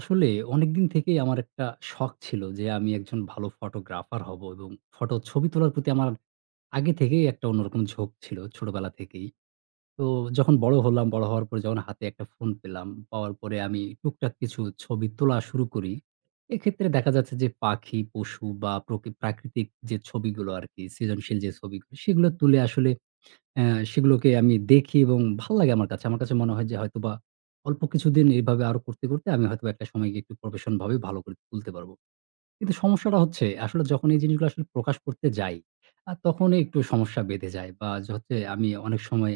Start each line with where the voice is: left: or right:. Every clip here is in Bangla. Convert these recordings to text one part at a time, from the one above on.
right: আসলে অনেকদিন থেকেই আমার একটা শখ ছিল যে আমি একজন ভালো ফটোগ্রাফার হব এবং ফটো ছবি তোলার প্রতি আমার আগে থেকেই একটা অন্যরকম ঝোঁক ছিল ছোটবেলা থেকেই। তো যখন বড় হলাম, বড় হওয়ার পরে যখন হাতে একটা ফোন পেলাম, পাওয়ার পরে আমি টুকটাক কিছু ছবি তোলা শুরু করি। এক্ষেত্রে দেখা যাচ্ছে যে পাখি, পশু বা প্রাকৃতিক যে ছবিগুলো আরকি সৃজনশীল যে ছবিগুলো সেগুলো তুলে আসলে হ্যাঁ, সেগুলোকে আমি দেখি এবং ভাল লাগে আমার কাছে। আমার কাছে মনে হয় যে হয়তোবা অল্প কিছুদিন এভাবে আরো করতে, করতে আমি হয়তোবা একটা সময় গিয়ে একটু প্রফেশন ভাবে ভালো করে তুলতে পারব। কিন্তু সমস্যাটা হচ্ছে আসলে যখন এই জিনিসগুলো আসলে প্রকাশ করতে যাই, তখনই একটু সমস্যা বেঁধে যায় বা যে হচ্ছে আমি অনেক সময়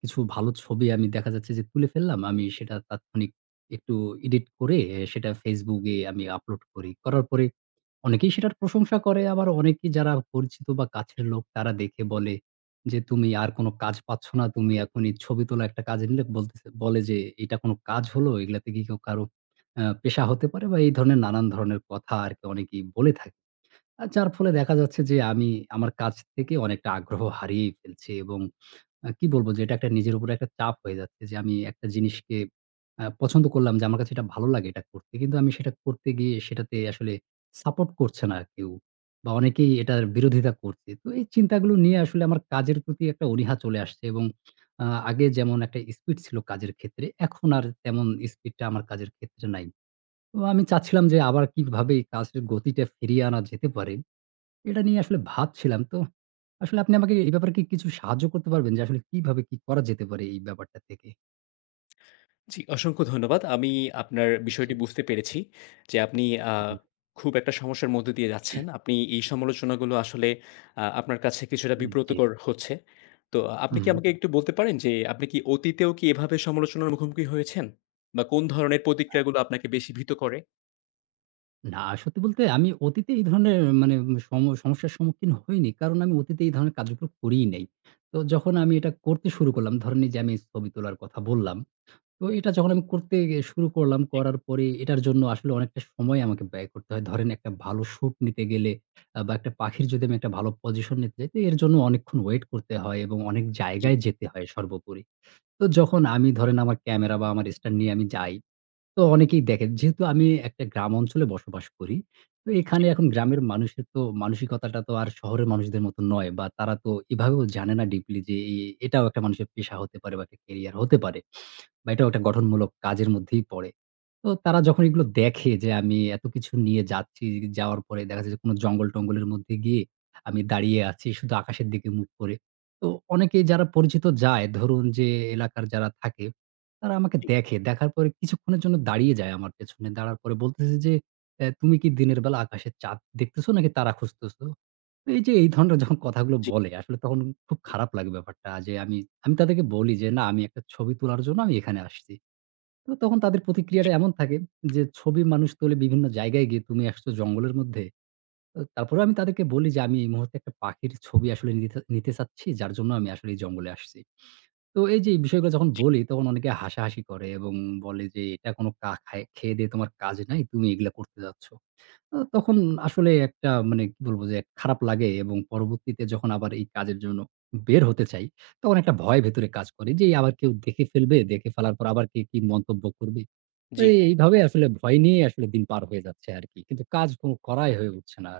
right: কিছু ভালো ছবি আমি দেখা যাচ্ছে যে তুলে ফেললাম। আমি সেটা তাৎক্ষণিক একটু এডিট করে সেটা Facebook এ আমি আপলোড করি। করার পরে অনেকেই সেটার প্রশংসা করে আবার অনেকেই যারা পরিচিত বা কাছের লোক তারা দেখে বলে যে, "তুমি আর কোনো কাজ পাচ্ছ না। তুমি এখনই ছবি তোলা একটা কাজে নিলে" বলতেছে বলে যে, "এটা কোনো কাজ হলো? এগুলাতে কি কেউ কারো পেশা হতে পারে?" বা এই ধরনের নানান ধরনের কথা আরকি অনেকেই বলে থাকে। আর যার ফলে দেখা যাচ্ছে যে আমি আমার কাজ থেকে অনেকটা আগ্রহ হারিয়েই ফেলছি এবং কি বলবো যে এটা একটা নিজের উপরে একটা চাপ হয়ে যাচ্ছে যে আমি একটা জিনিসকে পছন্দ করলাম যে আমার কাছে এটা ভালো লাগে এটা করতে। কিন্তু আমি সেটা করতে গিয়ে সেটাতে আসলে সাপোর্ট করছে না কেউ বা অনেকেই এটার বিরোধিতা করছে। তো এই চিন্তাগুলো নিয়ে আসলে আমার কাজের প্রতি একটা অনীহা চলে আসছে এবং আগে যেমন একটা স্পিড ছিল কাজের ক্ষেত্রে, এখন আর তেমন স্পিডটা আমার কাজের ক্ষেত্রে নাই। তো আমি চাচ্ছিলাম যে আবার কিভাবে এই কাজের গতিটা ফিরিয়ে আনা যেতে পারে? এটা নিয়ে আসলে ভাবছিলাম। তো আসলে আপনি আমাকে এই ব্যাপারে কি কিছু সাহায্য করতে পারবেন? যে আসলে কিভাবে কি করা যেতে পারে এই ব্যাপারটা থেকে?
left: জি, অসংখ্য ধন্যবাদ। আমি আপনার
right: জি,
left: বিষয়টি বুঝতে পেরেছি যে, আপনি আ
right: হুম,
left: খুব একটা সমস্যার মধ্য দিয়ে যাচ্ছেন। আপনি এই সমালোচনাগুলো আসলে আপনার কাছে কিছুটা
right: হুম, জি,
left: বিব্রতকর হচ্ছে। তো আপনি কি
right: হুম।
left: আমাকে একটু বলতে পারেন যে, আপনি কি অতীতেও এভাবে সমালোচনার মুখোমুখি হয়েছেন? বা কোন ধরনের
right: আ
left: প্রতিক্রিয়াগুলো আপনাকে বেশি ভীত করে?
right: না সত্যি বলতে আমি অতীতে এই ধরনের মানে সমস্যার সম্মুখীন হইনি। কারণ আমি অতীতে এই ধরনের কাজগুলো করিই নাই। তো যখন আমি এটা করতে শুরু করলাম, ধরেন এই যে আমি ছবি তোলার কথা বললাম। তো এটা যখন আমি করতে গিয়ে শুরু করলাম, করার পরে এটার জন্য আসলে অনেকটা সময় আমাকে ব্যয় করতে হয়। ধরেন একটা ভালো শুট নিতে গেলে বা একটা পাখির যদি আমি একটা ভালো পজিশন নিতে যাই, তো এর জন্য অনেকক্ষণ ওয়েট করতে হয় এবং অনেক
left: জি,
right: জায়গায় যেতে হয় সর্বোপরি। তো যখন আমি ধরেন আমার ক্যামেরা বা আমার স্ট্যান্ড নিয়ে আমি যাই তো অনেকেই দেখেন। যেহেতু আমি একটা গ্রাম অঞ্চলে বসবাস করি। তো এখানে এখন গ্রামের মানুষের তো মানসিকতাটা তো আর শহরের মানুষদের মতো নয় বা তারা তো এভাবেও জানে না ডিপলি যে এটাও একটা মানুষের পেশা হতে পারে বা একটা ক্যারিয়ার হতে পারে। বা এটাও একটা গঠনমূলক কাজের মধ্যেই পড়ে। তো তারা যখন এগুলো দেখে যে আমি এত কিছু নিয়ে যাচ্ছি, যাওয়ার পরে দেখা যাচ্ছে যে কোনো জঙ্গল-টঙ্গলের মধ্যে গিয়ে আমি দাঁড়িয়ে আছি শুধু আকাশের দিকে মুখ করে। তো অনেকেই যারা পরিচিত যায় ধরুন যে এলাকার যারা থাকে তারা আমাকে দেখে। দেখার পরে কিছুক্ষণের জন্য দাঁড়িয়ে যায় আমার পেছনে। দাঁড়ার পরে বলতেছে যে, "অ্যা তুমি কি দিনের বেলা আকাশে চাঁদ দেখতেছো নাকি তারা খুঁজতেছো?" তো এই যে এই ধরনের যখন কথাগুলো বলে আসলে তখন খুব খারাপ লাগে ব্যাপারটা। আমি তাদেরকে বলি যে, "না আমি একটা ছবি তোলার জন্য আমি এখানে আসছি।" তো তখন তাদের প্রতিক্রিয়াটা এমন থাকে যে, "ছবি মানুষ তোলে বিভিন্ন জায়গায় গিয়ে, তুমি আসছো জঙ্গলের মধ্যে?" তো তারপরেও আমি তাদেরকে বলি যে, "আমি এই মুহূর্তে একটা পাখির ছবি আসলে নিতে নিতে চাচ্ছি। যার জন্য আমি আসলে এই জঙ্গলে আসছি।" তো এই যে এই বিষয়গুলো যখন বলি, তখন অনেকে হাসাহাসি করে এবং বলে যে, "এটা কোনো খায় খেয়ে দেয়ে তোমার কাজ নাই। তুমি এগুলা করতে যাচ্ছ।" তো তখন আসলে একটা মানে কি বলবো যে খারাপ লাগে এবং পরবর্তীতে যখন আবার এই কাজের জন্য বের হতে চাই, তখন একটা ভয় ভেতরে কাজ করে যে, আবার কেউ দেখে ফেলবে। দেখে ফেলার পর আবার কে কি মন্তব্য করবে। তো
left: জি।
right: এইভাবে আসলে ভয় নিয়ে আসলে দিন পার হয়ে যাচ্ছে আরকি। কিন্তু কাজ কোন করাই হয়ে উঠছে না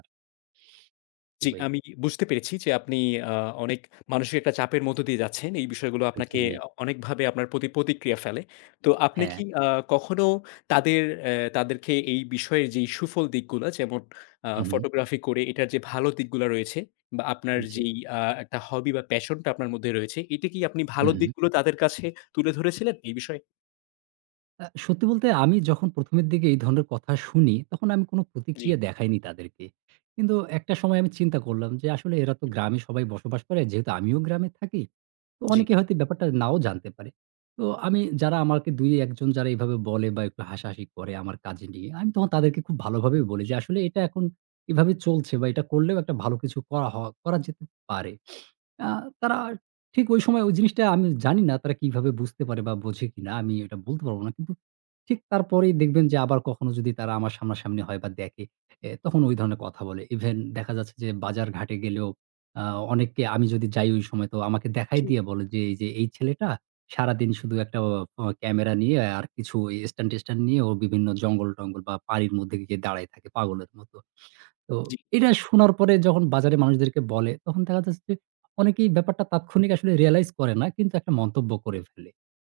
right: আরকি
left: জি,
right: ভাই।
left: আমি বুঝতে পেরেছি যে আপনি আ অনেক মানসিক একটা চাপের মধ্য দিয়ে যাচ্ছেন। এই বিষয়গুলো আপনাকে
right: জি,
left: অনেকভাবে আপনার প্রতি প্রতিক্রিয়া ফেলে। তো আপনি
right: হ্যাঁ।
left: কি কখনো তাদেরকে এই বিষয়ের যেই সুফল দিকগুলা যেমন
right: হু, হু।
left: ফটোগ্রাফি করে এটার যে ভালো দিকগুলা রয়েছে বা আপনার
right: জি।
left: যেই একটা হবি বা প্যাশন টা আপনার মধ্যে রয়েছে, এটা কি আপনি
right: হু,
left: ভালো
right: হু।
left: দিকগুলো তাদের কাছে তুলে ধরেছিলেন এই বিষয়ে?
right: সত্যি বলতে আমি যখন ১ম এর দিকে এই ধরনের কথা শুনি, তখন আমি কোনো
left: জি,
right: প্রতিক্রিয়া দেখাইনি তাদেরকে। কিন্তু একটা সময় আমি চিন্তা করলাম যে আসলে এরা তো গ্রামে সবাই বসবাস করে। যেহেতু আমিও গ্রামে থাকি, তো
left: জি,
right: অনেকে হয়তো ব্যাপারটা নাও জানতে পারে। তো আমি যারা আমাকে ২-১ জন যারা এভাবে বলে বা একটু হাসাহাসি করে আমার কাজে নিয়ে, আমি তখন তাদেরকে খুব ভালোভাবেই বলি যে আসলে এটা এখন এভাবে চলছে বা এটা করলেও একটা ভালো কিছু করা করা যেতে পারে। আ তারা ঠিক ওই সময় ওই জিনিসটা আমি জানি না তারা কিভাবে বুঝতে পারে বা বোঝে কিনা আমি এটা বলতে পারব না। কিন্তু ঠিক তারপরেই দেখবেন যে আবার কখনো যদি তারা আমার সামনাসামনি হয় বা দেখে, তখন ওই ধরনের কথা বলে। ইভেন দেখা যাচ্ছে যে বাজার ঘাটে গেলেও আ অনেককে আমি যদি যাই ওই সময় তো আমাকে দেখাই দিয়ে বলে যে, "এই যে এই ছেলেটা সারাদিন শুধু একটা অ অ ক্যামেরা নিয়ে আর কিছু স্ট্যান্ড-টেস্ট্যান্ড নিয়ে ও বিভিন্ন জঙ্গল-টঙ্গল বা পাড়ির মধ্যে গিয়ে দাঁড়ায় থাকে পাগলের মতো।" তো
left: জি,
right: এটা শোনার পরে যখন বাজারে মানুষদেরকে বলে, তখন দেখা যাচ্ছে যে অনেকেই ব্যাপারটা তাৎক্ষণিক আসলে রিয়ালাইজ করে না। কিন্তু একটা মন্তব্য করে ফেলে।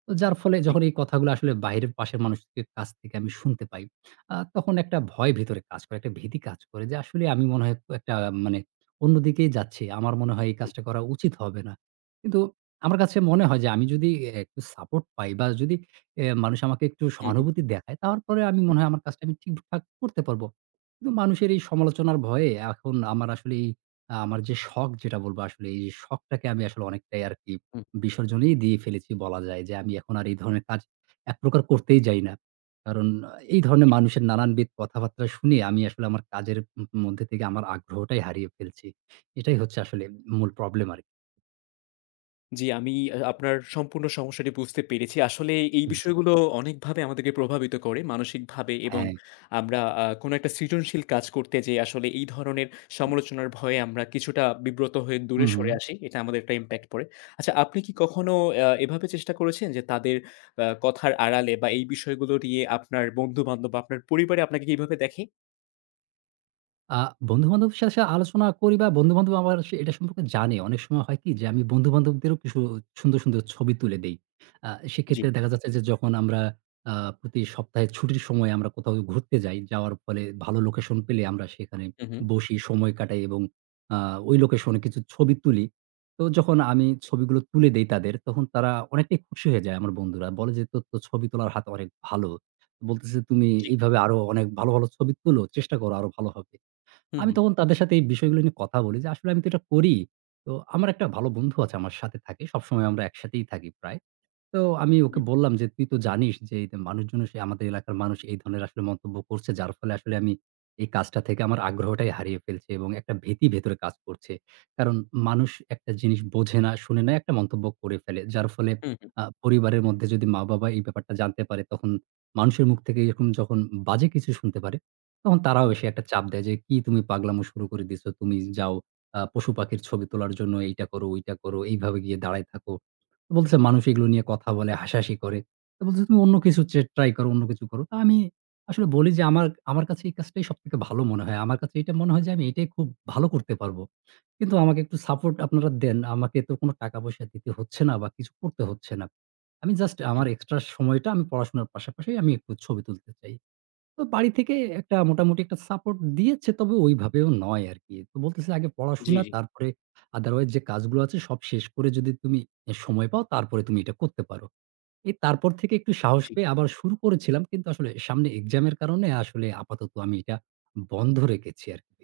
right: তো যার ফলে
left: জি,
right: যখন এই কথাগুলো আসলে বাইরের পাশের মানুষের কাছ থেকে আমি শুনতে পাই, তখন একটা ভয় ভেতরে কাজ করে, একটা ভীতি কাজ করে যে আসলে আমি মনে হয় একটা মানে অন্যদিকেই যাচ্ছি। আমার মনে হয় এই
left: জি।
right: কাজটা করা উচিত হবে না। কিন্তু আমার কাছে মনে হয় যে আমি যদি একটু সাপোর্ট পাই বা যদি মানুষ আমাকে একটু
left: হুম, হুম,
right: সহানুভূতি দেখায়, তারপরে
left: হুম,
right: আমি মনে
left: হুম।
right: হয় আমার কাজটা আমি ঠিকঠাক করতে পারবো। কিন্তু মানুষের এই সমালোচনার ভয়ে এখন আমার আসলে এই আমার যে শখ যেটা বলবো আসলে এই শখটাকে আমি আসলে অনেকটাই আরকি বিসর্জনই দিয়ে ফেলেছি বলা যায় যে, আমি এখন আর এই ধরনের কাজ একপ্রকার করতেই যাই না। কারণ এই ধরনের মানুষের নানানবিধ কথাবার্তা শুনে আমি আসলে আমার কাজের মধ্যে থেকে আমার আগ্রহটাই হারিয়ে ফেলছি। এটাই হচ্ছে আসলে মূল প্রবলেম আরকি।
left: জি, আমি আপনার সম্পূর্ণ সমস্যাটি বুঝতে পেরেছি। আসলে এই
right: জি।
left: বিষয়গুলো অনেকভাবে আমাদেরকে প্রভাবিত করে মানসিকভাবে এবং
right: হ্যাঁ।
left: আমরা কোনো একটা সৃজনশীল কাজ করতে যেয়ে আসলে এই ধরনের সমালোচনার ভয়ে আমরা কিছুটা বিব্রত হয়ে দূরে
right: হুম, হুম।
left: সরে আসি। এটা আমাদের একটা ইমপ্যাক্ট পড়ে। আচ্ছা, আপনি কি কখনো এভাবে চেষ্টা করেছেন যে তাদের কথার আড়ালে বা এই বিষয়গুলো নিয়ে আপনার বন্ধু-বান্ধব বা আপনার পরিবারে আপনাকে কিভাবে দেখে?
right: আ বন্ধু-বান্ধবের সাথে, সাথে আলোচনা করি বা বন্ধু-বান্ধব আমার সে এটা সম্পর্কে জানে। অনেক সময় হয় কি যে আমি বন্ধু-বান্ধবদেরও কিছু সুন্দর, সুন্দর ছবি তুলে দেই।
left: জি।
right: সেক্ষেত্রে দেখা যাচ্ছে যে যখন আমরা আ প্রতি সপ্তাহে ছুটির সময় আমরা কোথাও ঘুরতে যাই, যাওয়ার ফলে ভালো লোকেশন পেলে আমরা সেখানে
left: হু, হু।
right: বসি, সময় কাটাই এবং আ ওই লোকেশনে কিছু ছবি তুলি। তো যখন আমি ছবিগুলো তুলে দেই তাদের, তখন তারা অনেকটাই খুশি হয়ে যায় আমার বন্ধুরা। বলে যে, "তোর তো ছবি তোলার হাত অনেক ভালো।" বলতেছে, "তুমি এইভাবে আরো অনেক ভালো, ভালো ছবি তোলো। চেষ্টা করো আরো ভালো হবে।"
left: হু,
right: আমি
left: হু।
right: তখন তাদের সাথে এই বিষয়গুলো নিয়ে কথা বলি যে, "আসলে আমি তো এটা করি।" তো আমার একটা ভালো বন্ধু আছে আমার সাথে থাকে। সবসময় আমরা একসাথেই থাকি প্রায়। তো আমি
left: হু,
right: ওকে বললাম যে, "তুই তো জানিস যে এই মানুষজন সে আমাদের এলাকার মানুষ এই ধরনের আসলে মন্তব্য করছে। যার ফলে আসলে আমি এই কাজটা থেকে আমার আগ্রহটাই হারিয়ে ফেলছি এবং একটা ভীতি ভেতরে কাজ করছে। কারণ মানুষ একটা জিনিস বোঝে না, শুনে না একটা মন্তব্য করে ফেলে। যার ফলে
left: হু, হু,
right: পরিবারের মধ্যে যদি মা-বাবা এই ব্যাপারটা জানতে পারে তখন মানুষের মুখ থেকে এরকম যখন বাজে কিছু শুনতে পারে, তখন তারাও এসে একটা চাপ দেয় যে, "কি তুমি পাগলামো শুরু করে দিছো। তুমি যাও পশু-পাখির ছবি তোলার জন্য এইটা করো, ওইটা করো। এইভাবে গিয়ে দাঁড়ায় থাকো।" তো বলতেছে মানুষ এগুলো নিয়ে কথা বলে, হাসাহাসি করে। তো বলতেছে, "তুমি অন্য কিছু ট্রাই করো, অন্য কিছু করো।" তো আমি আসলে বলি যে, "আমার কাছে এই কাজটাই সবথেকে ভালো মনে হয়। আমার কাছে এটা মনে হয় যে আমি এটাই খুব ভালো করতে পারবো। কিন্তু আমাকে একটু সাপোর্ট আপনারা দেন। আমাকে তো কোনো টাকা-পয়সা দিতে হচ্ছে না বা কিছু করতে হচ্ছে না। আমি জাস্ট
left: হু।
right: আমার এক্সট্রা সময়টা আমি পড়াশোনার পাশাপাশি আমি একটু ছবি তুলতে চাই।" তো বাড়ি থেকে একটা মোটামুটি একটা সাপোর্ট দিয়েছে, তবে ওইভাবেও নয় আরকি। তো বলতেছে আগে
left: জি,
right: পড়াশোনা
left: জি,
right: তারপরে otherwise যে কাজগুলো আছে সব শেষ করে যদি তুমি সময় পাও তারপরে তুমি এটা করতে পারো। এই তারপর থেকে একটু সাহস
left: জি।
right: পেয়ে আবার শুরু করেছিলাম কিন্তু আসলে সামনে এক্সামের কারণে আসলে আপাতত আমি এটা বন্ধ রেখেছি আরকি।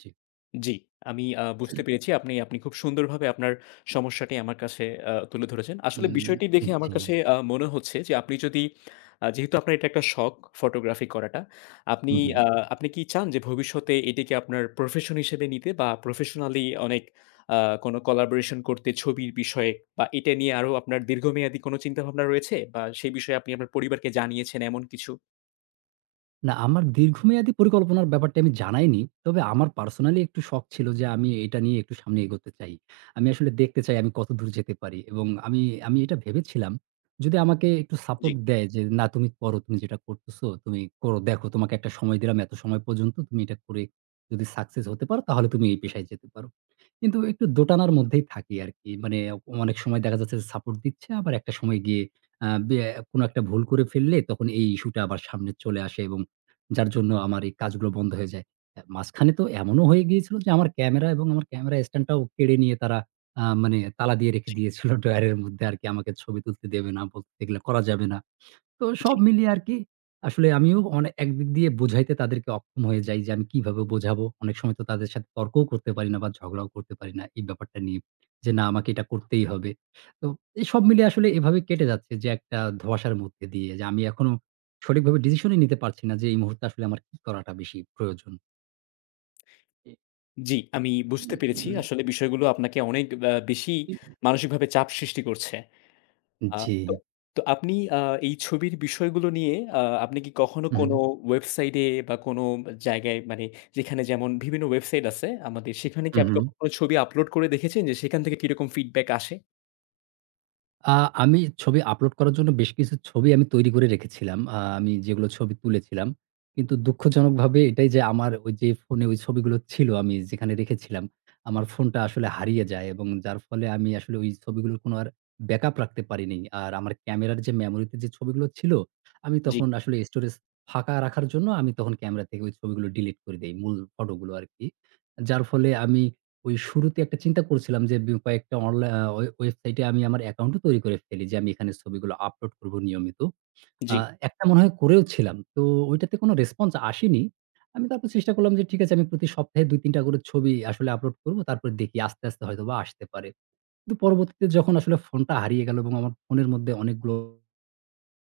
right: জি।
left: জি, আমি বুঝতে পেরেছি। আপনি আপনি খুব সুন্দরভাবে আপনার সমস্যাটি আমার কাছে তুলে ধরেছেন। আসলে বিষয়টি
right: উম
left: দেখে আমার
right: জি।
left: কাছে মনে হচ্ছে যে আপনি যদি যেহেতু আপনার এটা একটা শখ ফটোগ্রাফি করাটা। আপনি
right: হুম, হুম।
left: আ আপনি কি চান যে ভবিষ্যতে এটিকে আপনার প্রফেশন হিসেবে নিতে বা প্রফেশনালি অনেক আ কোনো collaboration করতে ছবির বিষয়ে বা এটা নিয়ে আরো আপনার দীর্ঘমেয়াদী কোনো চিন্তাভাবনা রয়েছে বা সেই বিষয়ে আপনি আপনার পরিবারকে জানিয়েছেন এমন কিছু?
right: না, আমার দীর্ঘমেয়াদী পরিকল্পনার ব্যাপারটি আমি জানাইনি। তবে আমার পার্সোনালি একটু শখ ছিল যে আমি এটা নিয়ে একটু সামনে এগোতে চাই। আমি আসলে দেখতে চাই আমি কতদূর যেতে পারি এবং আমি আমি এটা ভেবেছিলাম যদি আমাকে একটু
left: জি।
right: সাপোর্ট দেয় যে, "না তুমি করো, তুমি যেটা করতেছো তুমি করো। দেখো তোমাকে একটা সময় দিলাম এত সময় পর্যন্ত তুমি এটা করে যদি সাকসেস হতে পারো তাহলে তুমি এই পেশায় যেতে পারো।" কিন্তু একটু দোটানার মধ্যেই থাকি আরকি। মানে অনেক সময় দেখা যাচ্ছে যে সাপোর্ট দিচ্ছে, আবার একটা সময় গিয়ে আ বে কোনো একটা ভুল করে ফেললে তখন এই ইস্যুটা আবার সামনে চলে আসে এবং যার জন্য আমার এই কাজগুলো বন্ধ হয়ে যায়। মাঝখানে তো এমনও হয়ে গিয়েছিল যে আমার ক্যামেরা এবং আমার ক্যামেরা স্ট্যান্ডটাও কেড়ে নিয়ে তারা মানে তালা দিয়ে রেখে দিয়েছিল ড্রয়ারের মধ্যে আরকি। আমাকে ছবি তুলতে দেবে না, বলতে এগুলো করা যাবে না। তো সব মিলিয়ে আরকি আসলে আমিও একদিক দিয়ে বোঝাইতে তাদেরকে অক্ষম হয়ে যাই যে আমি কিভাবে বোঝাবো। অনেক সময় তো তাদের সাথে তর্কও করতে পারি না বা ঝগড়াও করতে পারি না এই ব্যাপারটা নিয়ে। যে না আমাকে এটা করতেই হবে। তো এই সব মিলিয়ে আসলে এভাবে কেটে যাচ্ছে যে একটা ধোঁয়াশার মধ্যে দিয়ে যে আমি এখনো সঠিকভাবে ডিসিশনই নিতে পারছি না যে এই মুহূর্তে আসলে আমার কি করাটা বেশি প্রয়োজন।
left: জি, আমি বুঝতে পেরেছি। আসলে বিষয়গুলো আপনাকে অনেক বেশি মানসিকভাবে চাপ সৃষ্টি করছে। আ
right: জি।
left: তো তো আপনি এই ছবির বিষয়গুলো নিয়ে আপনি কি কখনো
right: হুম,
left: কোনো ওয়েবসাইটে বা কোনো জায়গায় মানে যেখানে যেমন বিভিন্ন ওয়েবসাইট আছে আমাদের সেখানে কি আপনি
right: হুম।
left: কখনো ছবি আপলোড করে দেখেছেন যে সেখান থেকে কিরকম ফিডব্যাক আসে?
right: আ আমি ছবি আপলোড করার জন্য বেশ কিছু ছবি আমি তৈরি করে রেখেছিলাম। আমি যেগুলো ছবি তুলেছিলাম। কিন্তু দুঃখজনকভাবে এটাই যে আমার ওই যে ফোনে ওই ছবিগুলো ছিল আমি যেখানে রেখেছিলাম, আমার ফোনটা আসলে হারিয়ে যায় এবং যার ফলে আমি আসলে ওই ছবিগুলোর কোনো আর ব্যাকআপ রাখতে পারিনি। আর আমার ক্যামেরার যে মেমোরিতে যে ছবিগুলো ছিল, আমি
left: জি,
right: তখন আসলে স্টোরেজ ফাঁকা রাখার জন্য আমি তখন ক্যামেরা থেকে ওই ছবিগুলো ডিলিট করে দেই। মূল ফটোগুলো আরকি। যার ফলে আমি ওই শুরুতে একটা চিন্তা করছিলাম যে কয়েকটা অনলা ওয়ে ওয়েবসাইটে আমি আমার অ্যাকাউন্টও তৈরি করে ফেলি যে আমি এখানে ছবিগুলো আপলোড করব নিয়মিত। আ
left: জি।
right: একটা মনে হয় করেও ছিলাম। তো ওইটাতে কোনো রেসপন্স আসেনি। আমি তারপর চেষ্টা করলাম যে ঠিক আছে আমি প্রতি সপ্তাহে ২-৩ টা করে ছবি আসলে আপলোড করব। তারপর দেখি আস্তে, আস্তে হয়তোবা আসতে পারে। কিন্তু পরবর্তীতে যখন আসলে ফোনটা হারিয়ে গেল এবং আমার ফোনের মধ্যে অনেকগুলো